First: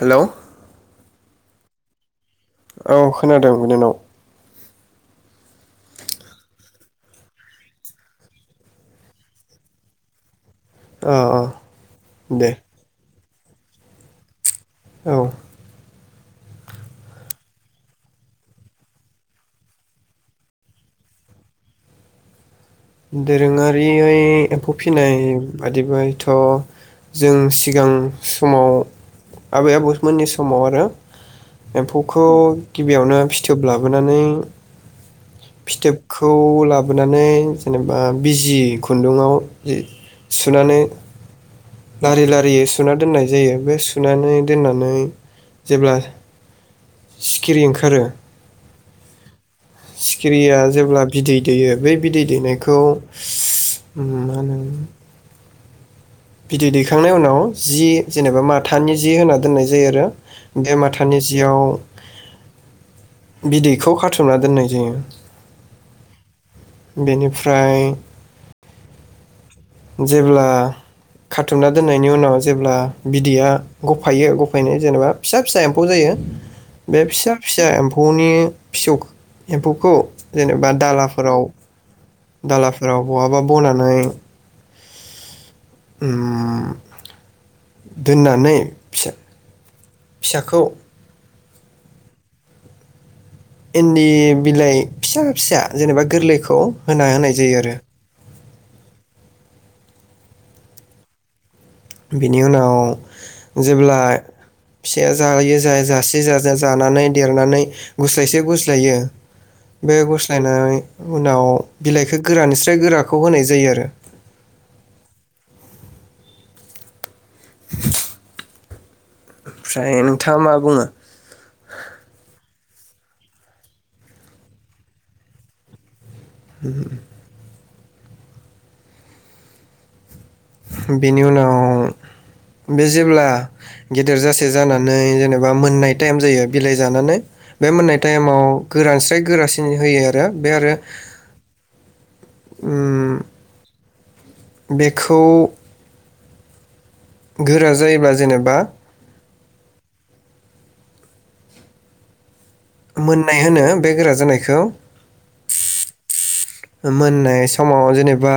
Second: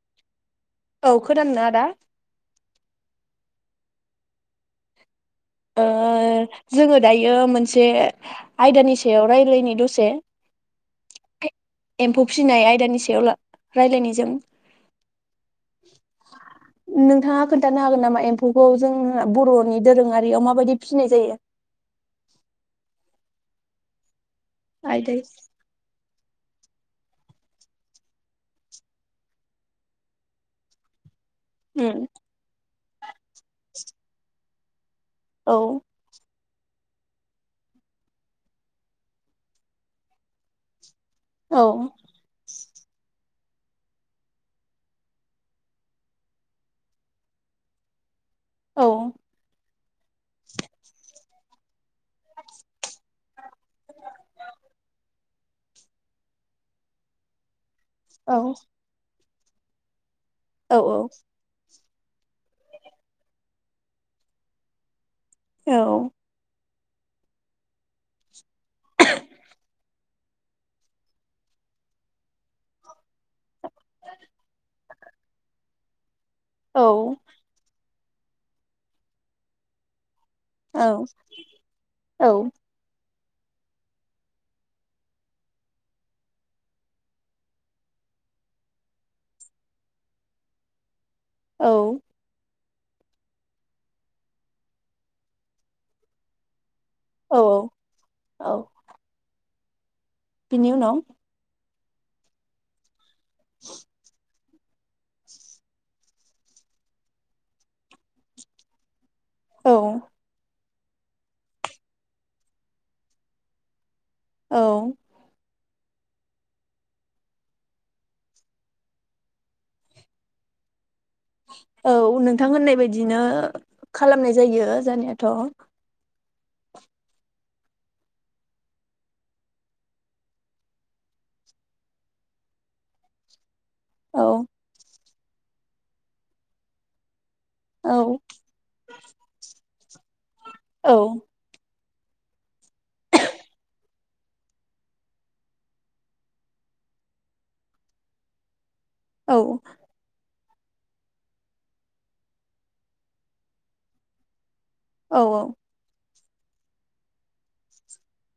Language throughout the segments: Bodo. हेलौ खोनादो ना आदा औ खोनादों बिनानाव ओ जोङो दायो मोनसे आयदानि सायाव रायलायनि दसे अ अ एम्फौ दे फिनाय आयदानि सायाव ला रायलायनि जों औ नोंथाङा खोनथानो हागोन नामा एम्फौखौ जों बर'नि दोरोङारि याव माबायदि फिनाय जायो दोरोङारियै एम्फौ आयदै फिसिनाय बायदिबाय थ' जों सिगां समाव आबै आबौमोननि समाव आरो उम एम्फौखौ गिबियावनो फि थोब लाबोनानै औ फिथोबखौ लाबोनानै जेनेबा बिजि खुनदुंआव जि सुनानै औ लारि लारियै सुना दोननाय जायो बे सुनानै दोननानै जेब्ला सिखिरि ओंखारो औ सिखिरिया जेब्ला बिदै दैयो बै बिदै दैनायखौ मा होनो बिदै दैखांनाय उनाव जि औ जेनेबा माथानि जि होनानै दोननाय जायो आरो बे औ माथानि जिआव बिदैखौ खाथुमना दोननाय जायो। औ बेनिफ्राय [inaudible] जेब्ला खाथुमना दोननायनि उनाव जेब्ला बिदैया गफायो गफायनाय जेनेबा फिसा फिसा एम्फौ जायो औ बे फिसा फिसा एम्फ फौनि फिसौ एम्फौखौ जेनेबा दालाफोराव औ दालाफोराव बहाबा बनानै उम दोननानै फिसा फिसाखौ औ इनदि बिलाइ फिसा फिसा जेनेबा गोरलैखौ होना होनाय जायो औ आरो औ बिनि उनाव बिनि उनाव जेब्लाय फिसाया जायो जाय-जासे जा-जा-जानानै देरनानै गुस्लायसे गुस्लायो। औ बे गुस्लायनानै उनाव बिलाइखो गोरानिस्राय गोराखौ होनाय जायो आरो। औ [inaudible] ओमफ्राय नोंथाङा मा बुङो? औ नोंथां होननाय बायदिनो खालामनाय जायो जानायाथ' उम बेनि उनाव बे जेब्ला गेदेर औ जासे जानानै जेन नेबा मोननाय टाइम जायो बिलाइ जानानै बे मोननाय औ टाइमाव गोरानस्राय गोरास दिनि होयो। थो बे आरो औ उम बेखौ गोरा जायोब्ला जेनेबा औ मोननाय होनो बे गोरा जानायखौ। औ औ मोननाय समाव जेनेबा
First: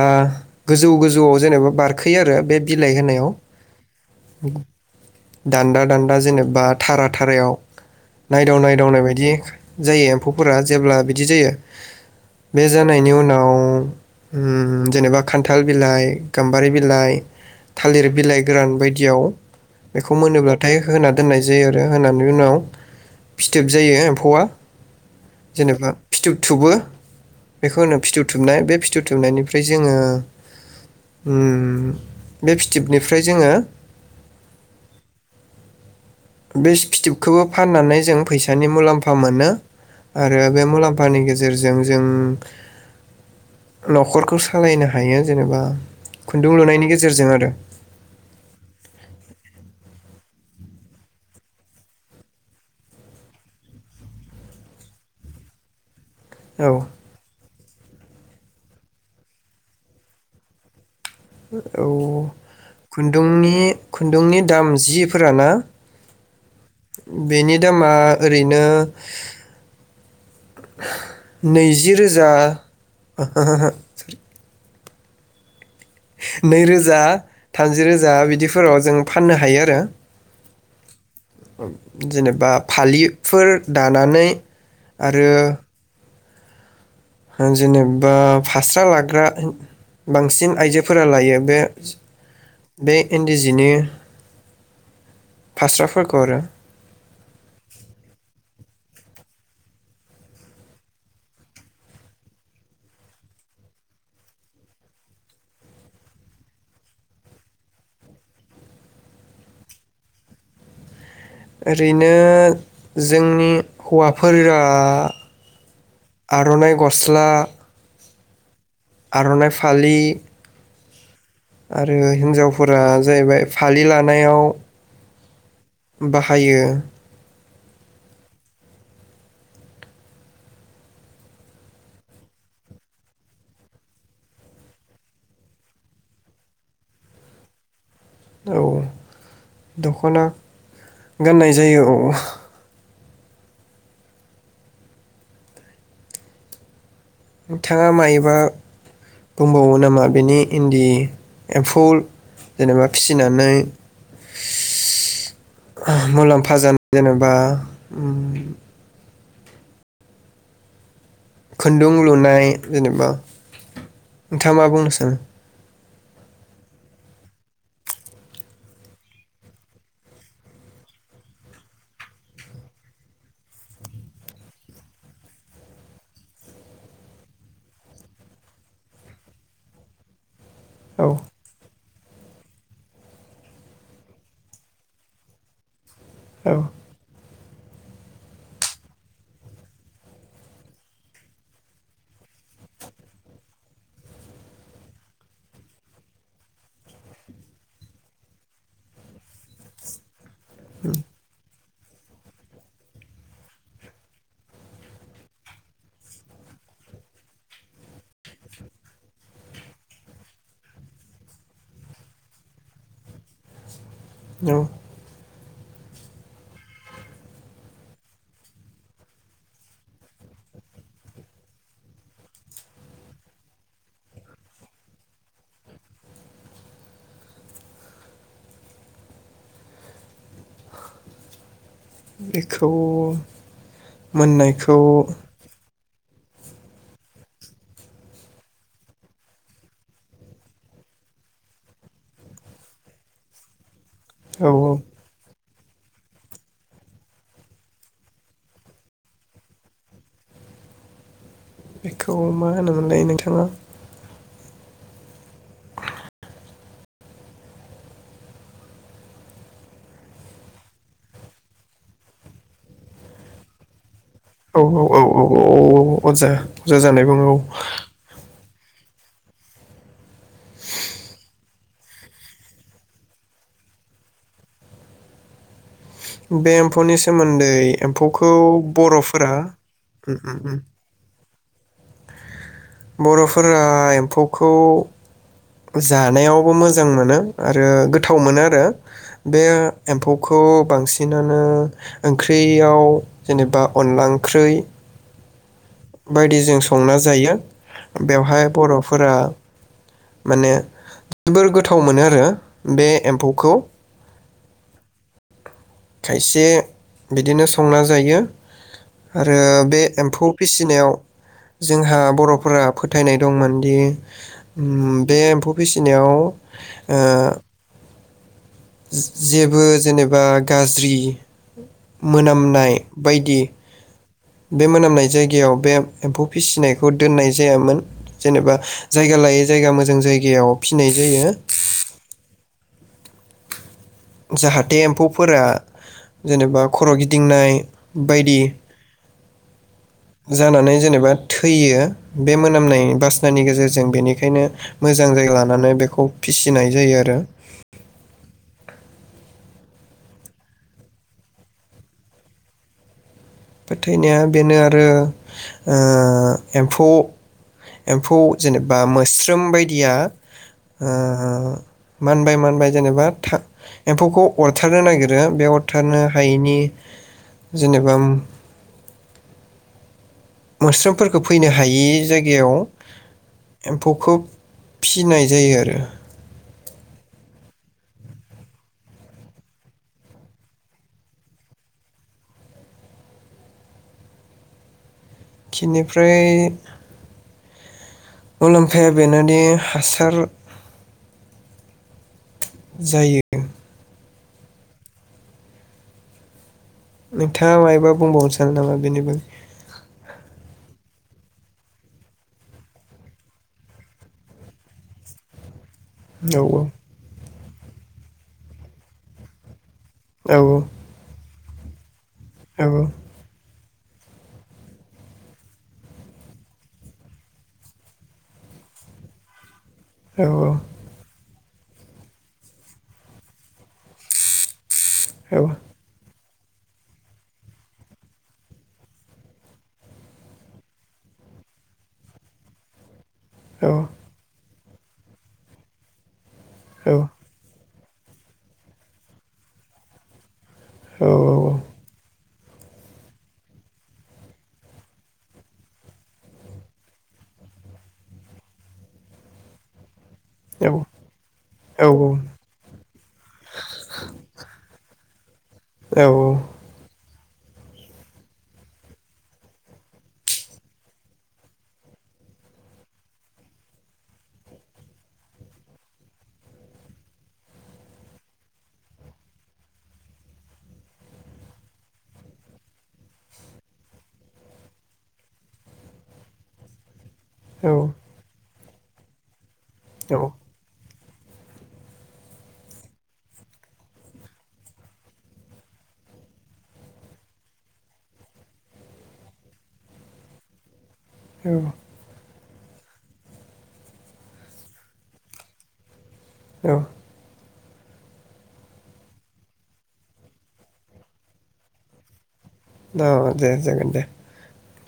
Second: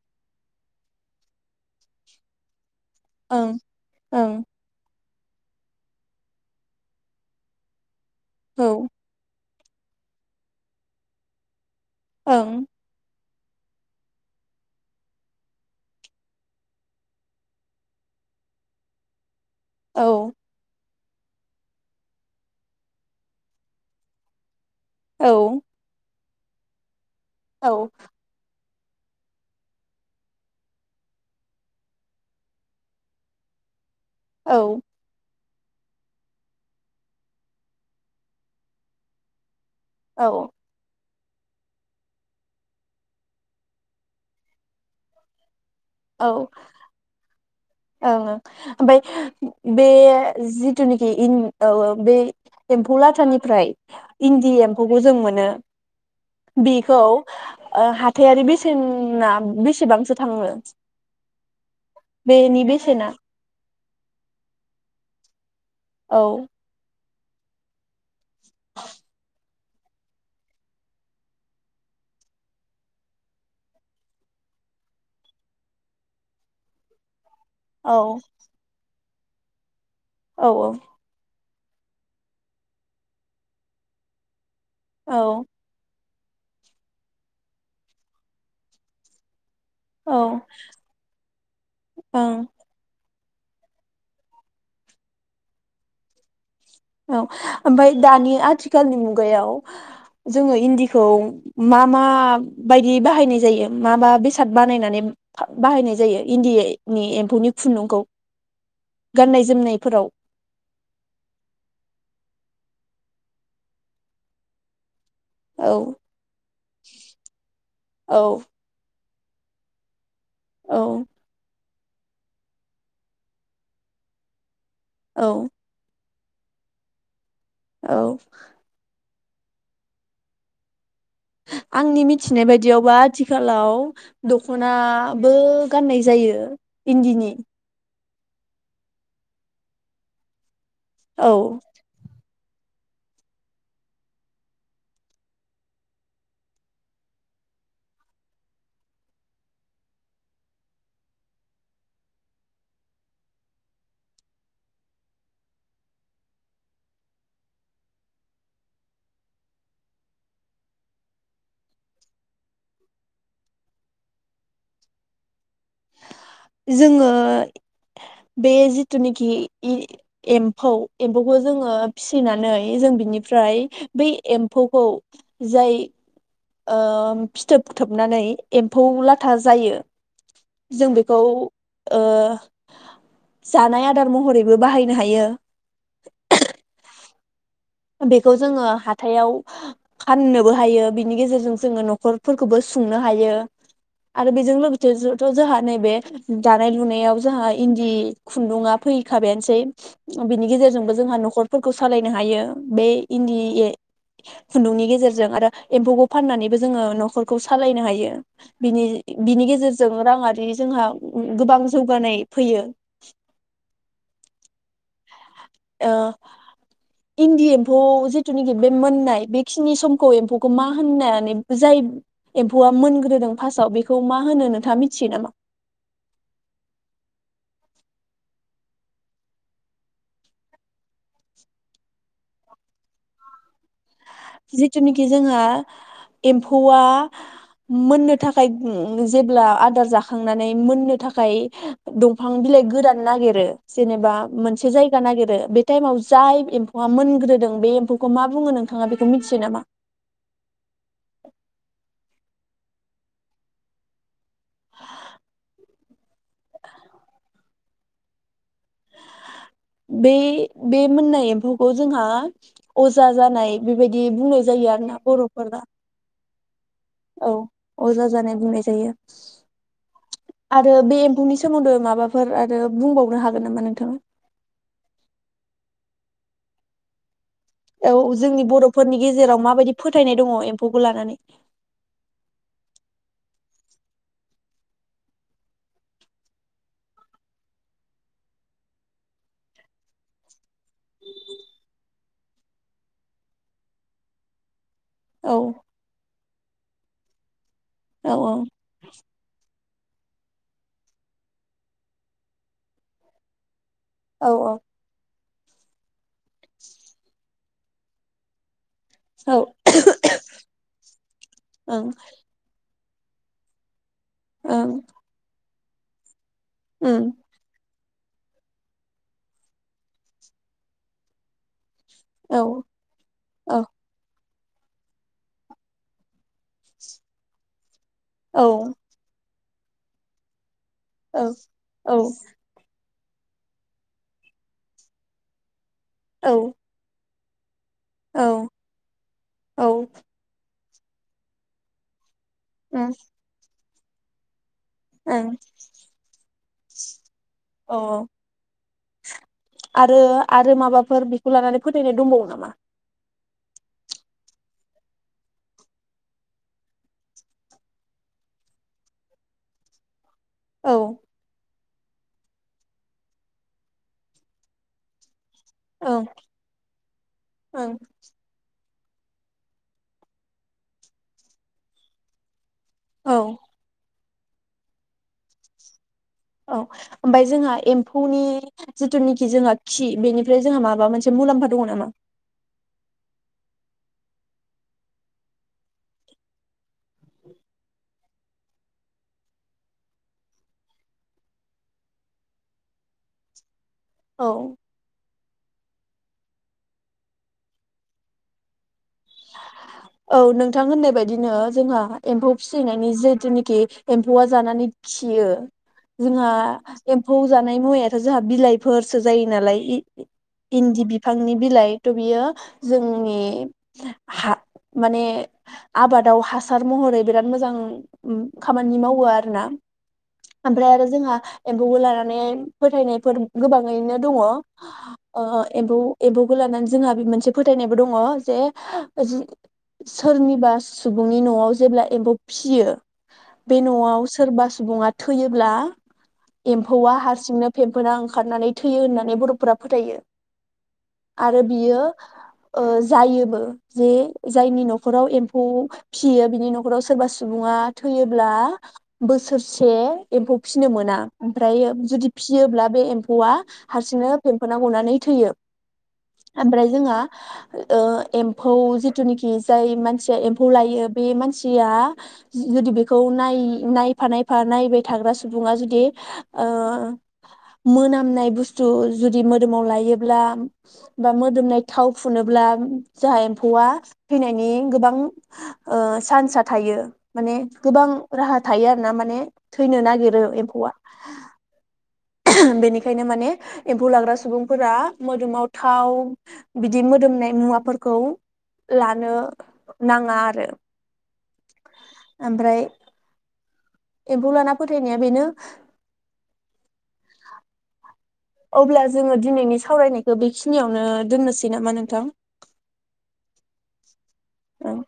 गोजौ गोजौआव जेनेबा बारखोयो आरो बे बिलाइ होनायाव ओं ओं उगु दान्दा दान्दा जेनेबा थारा थारायाव नायदाव औ नायदावनाय बायदियै जायो एम्फौफोरा जेब्ला बिदि जायो ओं नायनि उनाव उम जेनेबा खान्थाल बिलाइ गाम्बारि बिलाइ थालिर बिलाइ गोरान बायदियाव औ बेखौ मोनोब्लाथाय बेखौ होना दोननाय जायो आरो होनानै उनाव फिथोब जायो एम्फौआ औ जेनेबा फिथोबथुबो औ बेखौ होनो फिथुब थुमनाय बे फिथोब थुबनायनिफ्राय जोङो उम बे फिथोबनिफ्राय जोङो औ बे फिथोबखौबो फाननानै जों फैसानि मुलाम्फा मोनो औ आरो औ बे मुला फानि गेजेरजों जों न'खरखौ सालायनो हायो जेनेबा खुन्दुं लुनायनि गेजेरजों आरो ओं ओं ओमाय बे जिथुनिखि इन औ औ बे एम्फौ लाथानिफ्राय इन्दि एम्फौखौ जों मोनो औ बेखौ ओ हाथायारि बेसेन ना बेसेबांसो थाङो औ बेनि बेसेना खुन्दुंनि खुन्दुंनि दाम जिफोरा ना औ बेनि दामा ओरैनो नैजि रोजा [unintelligible] नै रोजा थामजि रोजा औ बिदिफोराव जों फाननो हायो आरो औ औ जेनेबा फालिफोर दानानै औ आरो जेनेबा फास्रा लाग्रा औ ओं बांसिन आइजोफोरा लायो बे बे इन्दि जिनि फास्राफोरखौ आरो औ ओमफाय दानि आथिखालनि मुगायाव जोङो इन्दिखौ मा मा बायदि बाहायनाय जायो मा मा बेसाद बानायनानै बाहायनाय जायो इन्दिनि एम्फौनि खुन्दुंखौ गाननाय जोमनायफोराव ओरैनो जोंनि हौवाफोरा औ आर'नाइ गस्ला औ आर'नाइ फालि औ आरो हिन्जावफोरा जाहैबाय फालि लानायाव औ बाहायो औ आंनि मिथिनाय बायदियावबा आथिखालाव दख'नाबो गाननाय जायो इन्दिनि औ दख'ना औ गाननाय जायो औ नोंथाङा मायोबा बुंबावो नामा बेनि इन्दि एम्फौल जेनेबा फिसिनानै [unintelligible] मुलाम्फा जानाय जेनेबा उम खुन्दुं लुनाय जेनेबा नोंथाङा मा बुंनो सानो जोङो बे जिथुनेखि ए-एम्फौ एम्फौखौ जोङो फिसिनानै जों बिनिफ्राय बै एम्फौखौ जाय ओ फिथोब थोबनानै एम्फौ लाथा जायो जों औ बेखौ ओ जानाय आदार महरैबो बाहायनो हायो औ बेखौ जोङो हाथाइयाव फाननोबो हायो बिनि गेजेरजों जोङो नखरफोरखौबो सुंनो हायो आरो बेजों लोगोसेथ' जोंहा नैबे दानाय लुनायाव जोंहा इन्दि खुन्दुङा फैखाबायानोसै बिनि गेजेरजोंबो जोंहा नखर फोरखौ सालायनो हायो बे इन्दि ए खुन्दुंनि गेजेरजों आरो एम्फौखौ फाननानैबो जोङो नखरखौ सालायनो हायो बिनि बिनि गेजेरजों राङारि जोंहा गोबां जौगानाय फैयो औ ओ इन्दि एम्फौ जिथुनेखि बे मोननाय बेखिनि समखौ एम्फौखौ मा होननानै जाय एम्फौआ मोनग्रोदों फार्स्टआव बेखौ मा होनो नोंथाङा मिथियो नामा बेखौ मोननायखौ जिथुनिखि जोंहा एम्फौआ मोननो थाखाय ओ जेब्ला आदार जाखांनानै मोननो थाखाय दंफां बिलाइ गोरान नागिरो जेनेबा औ मोनसे जायगा नागिरो बे टाइमाव जाय एम्फौआ मोनग्रोदों बे एम्फौखौ मा बुङो नोंथाङा बे मिथियो नामा बेखौ मा होनोमोनलाय नोंथाङा बे बे मोननाय एम्फौखौ जोंहा अजा जानाय बेबाय औ औ औ औ अ-अ-अजा अजा जानाय बुङो औ अजा जानाय बुंनाय जायो आरो बे एम्फौनि सोमोन्दै माबाफोर आरो बुंबावनो हागोन नामा नोंथाङा बे एम्फौनि सोमोन औ जोंनि बर'फोरनि गेजेराव माबायदि उम फोथायनाय दङ उम उम एम्फौखौ लानानै बर'फोरा एम्फौखौ जानायावबो मोजां मोनो आरो गोथाव मोनो आरो बे एम्फौखौ बांसिनानो ओंख्रियाव जेनेबा अनला ओंख्रै औ बायदिजों संना जायो औ बेवहाय बर'फोरा माने जोबोर गोथाव मोनो आरो बे एम्फौखौ औ औ खायसे बिदिनो संना जायो आरो औ बे एम्फौ फिसिनायाव ओं जोंहा बर'फोरा फोथ फोथायनाय दंमोनदि ओं ओम बे एम्फौ फिसिनायाव ओ उम जेबो जेनेबा गाज्रि औ मोनामनाय बायदि औ बे मोनामनाय जायगायाव बे एम्फौ फिसिनायखौ दोननाय जायामोन औ जेनेबा जायगा लायै जा जायगा मोजां जायगायाव फिनाय जायो औ औ जाहाथे एम्फौफोरा औ जेनेबा खर' गि दिंनाय बायदि औ औ जानानै जेनेबा थैयो बे मोनामनाय उम बासनि गेजेरजों जों बेनिखायनो मोजां ओं जायगा लानानै बेखौ फिसिनाय जायो आरो औ आरो आरो माबाफोर बेखौ लानानै फोथायनाय दंबावो नामा फोथायनाया बेनो आरो ओ एम्फौ-एम्फौ जेनेबा मोस्रोम बायदिया औ ओ मानबाय मानबाय जेनेबा था एम्फौखौ अरथारनो नागि आरो बे अरथारनो ओं हायैनि ओं जेनेबा उम मोस्रोमफोरखौ फैनो हायि जायगायाव औ एम्फौखोब फिसिनाय जायो आरो औ ओमफाय जोंहा एम्फौनि जिथुनिखि जोंहा खि बेनिफ्राय जोंहा माबा मोनसे मुलाम्फा दङ नामा? खिनिफ्राय मुलाम्फाया बेनादि हासार जायो औ नोंथाङा मायबा बुंबावनो सानो नामा बेनि बागै बिदिनो जोंहा एम्फौ फिसिनायनि जिहेथुनेखि एम्फौआ जानानै खियो जोंहा औ एम्फौ जा नाय मुवाथ' जोंहा बिलाइफोरसो जायो नालाय। औ इन्दि बिफांनि बिलाइ थ' बियो औ जोंनि हा माने आबादाव हासार महरै बिराद मोजां खामानि मावो आरो ना औ ओमफ्राय आरो जोंहा एम्फौखौ लानानै फोथायनायफोर गोबाङैनो दङ। औ ओ एम्फौ एम्फौ लानानै जोंहा बे मोनसे फोथायनायबो दङ जे सोरनिबा सुबुंनि न'आव जेब्ला एम्फौ फिसियो बे औ औ न'आव सोरबा सुबुङा थैयोब्ला औ एम्फौआ हारसिंनो फेम्फोना ओंखारनानै थैयो होननानै बर'फोरा फोथायो। आरो बियो ओ जायोबो जे जायनि न'खराव एम्फौ फिसियो बिनि न'खराव सोरबा सुबुङा थैयोब्ला बोसोरसे एम्फौ फिसिनो मोना ओमफ्रायो जुदि फिसियोब्ला बे एम्फौआ हारसिंनो फेम्फोना गनानै थैयो खाब्रै जोंहा ओ एम्फौ जिथुनिखि जाय मानसिया एम्फौ लायो बे मानसिया जुदि बेखौ नायफा नायफा नायबाय थाग्रा सुबुङा जुदि ओ मोनामनाय बुस्थु जुदि मोदोमाव लायोब्ला बा मोदोमनाय थाव फुनोब्ला जाहा एम्फौआ थैनायनि गोबां ओ चान्सआ थायो माने गोबां राहा थायो आरो ना माने थैनो नागिरो एम्फौआ [inaudible] बेनिखायनो माने एम्फौ लाग्रा सुबुंफोरा मोदोमाव थाव बिदि मोदोमनाय मुवाफोरखौ लानो नाङा आरो। औ ओमफ्राय एम्फौ लाना फोथायनाया बेनो औ अब्ला जोङो दिनैनि सावरायनायखौ बेखिनियावनो दोननोसै नामा नोंथां? औ दे जागोन दे औ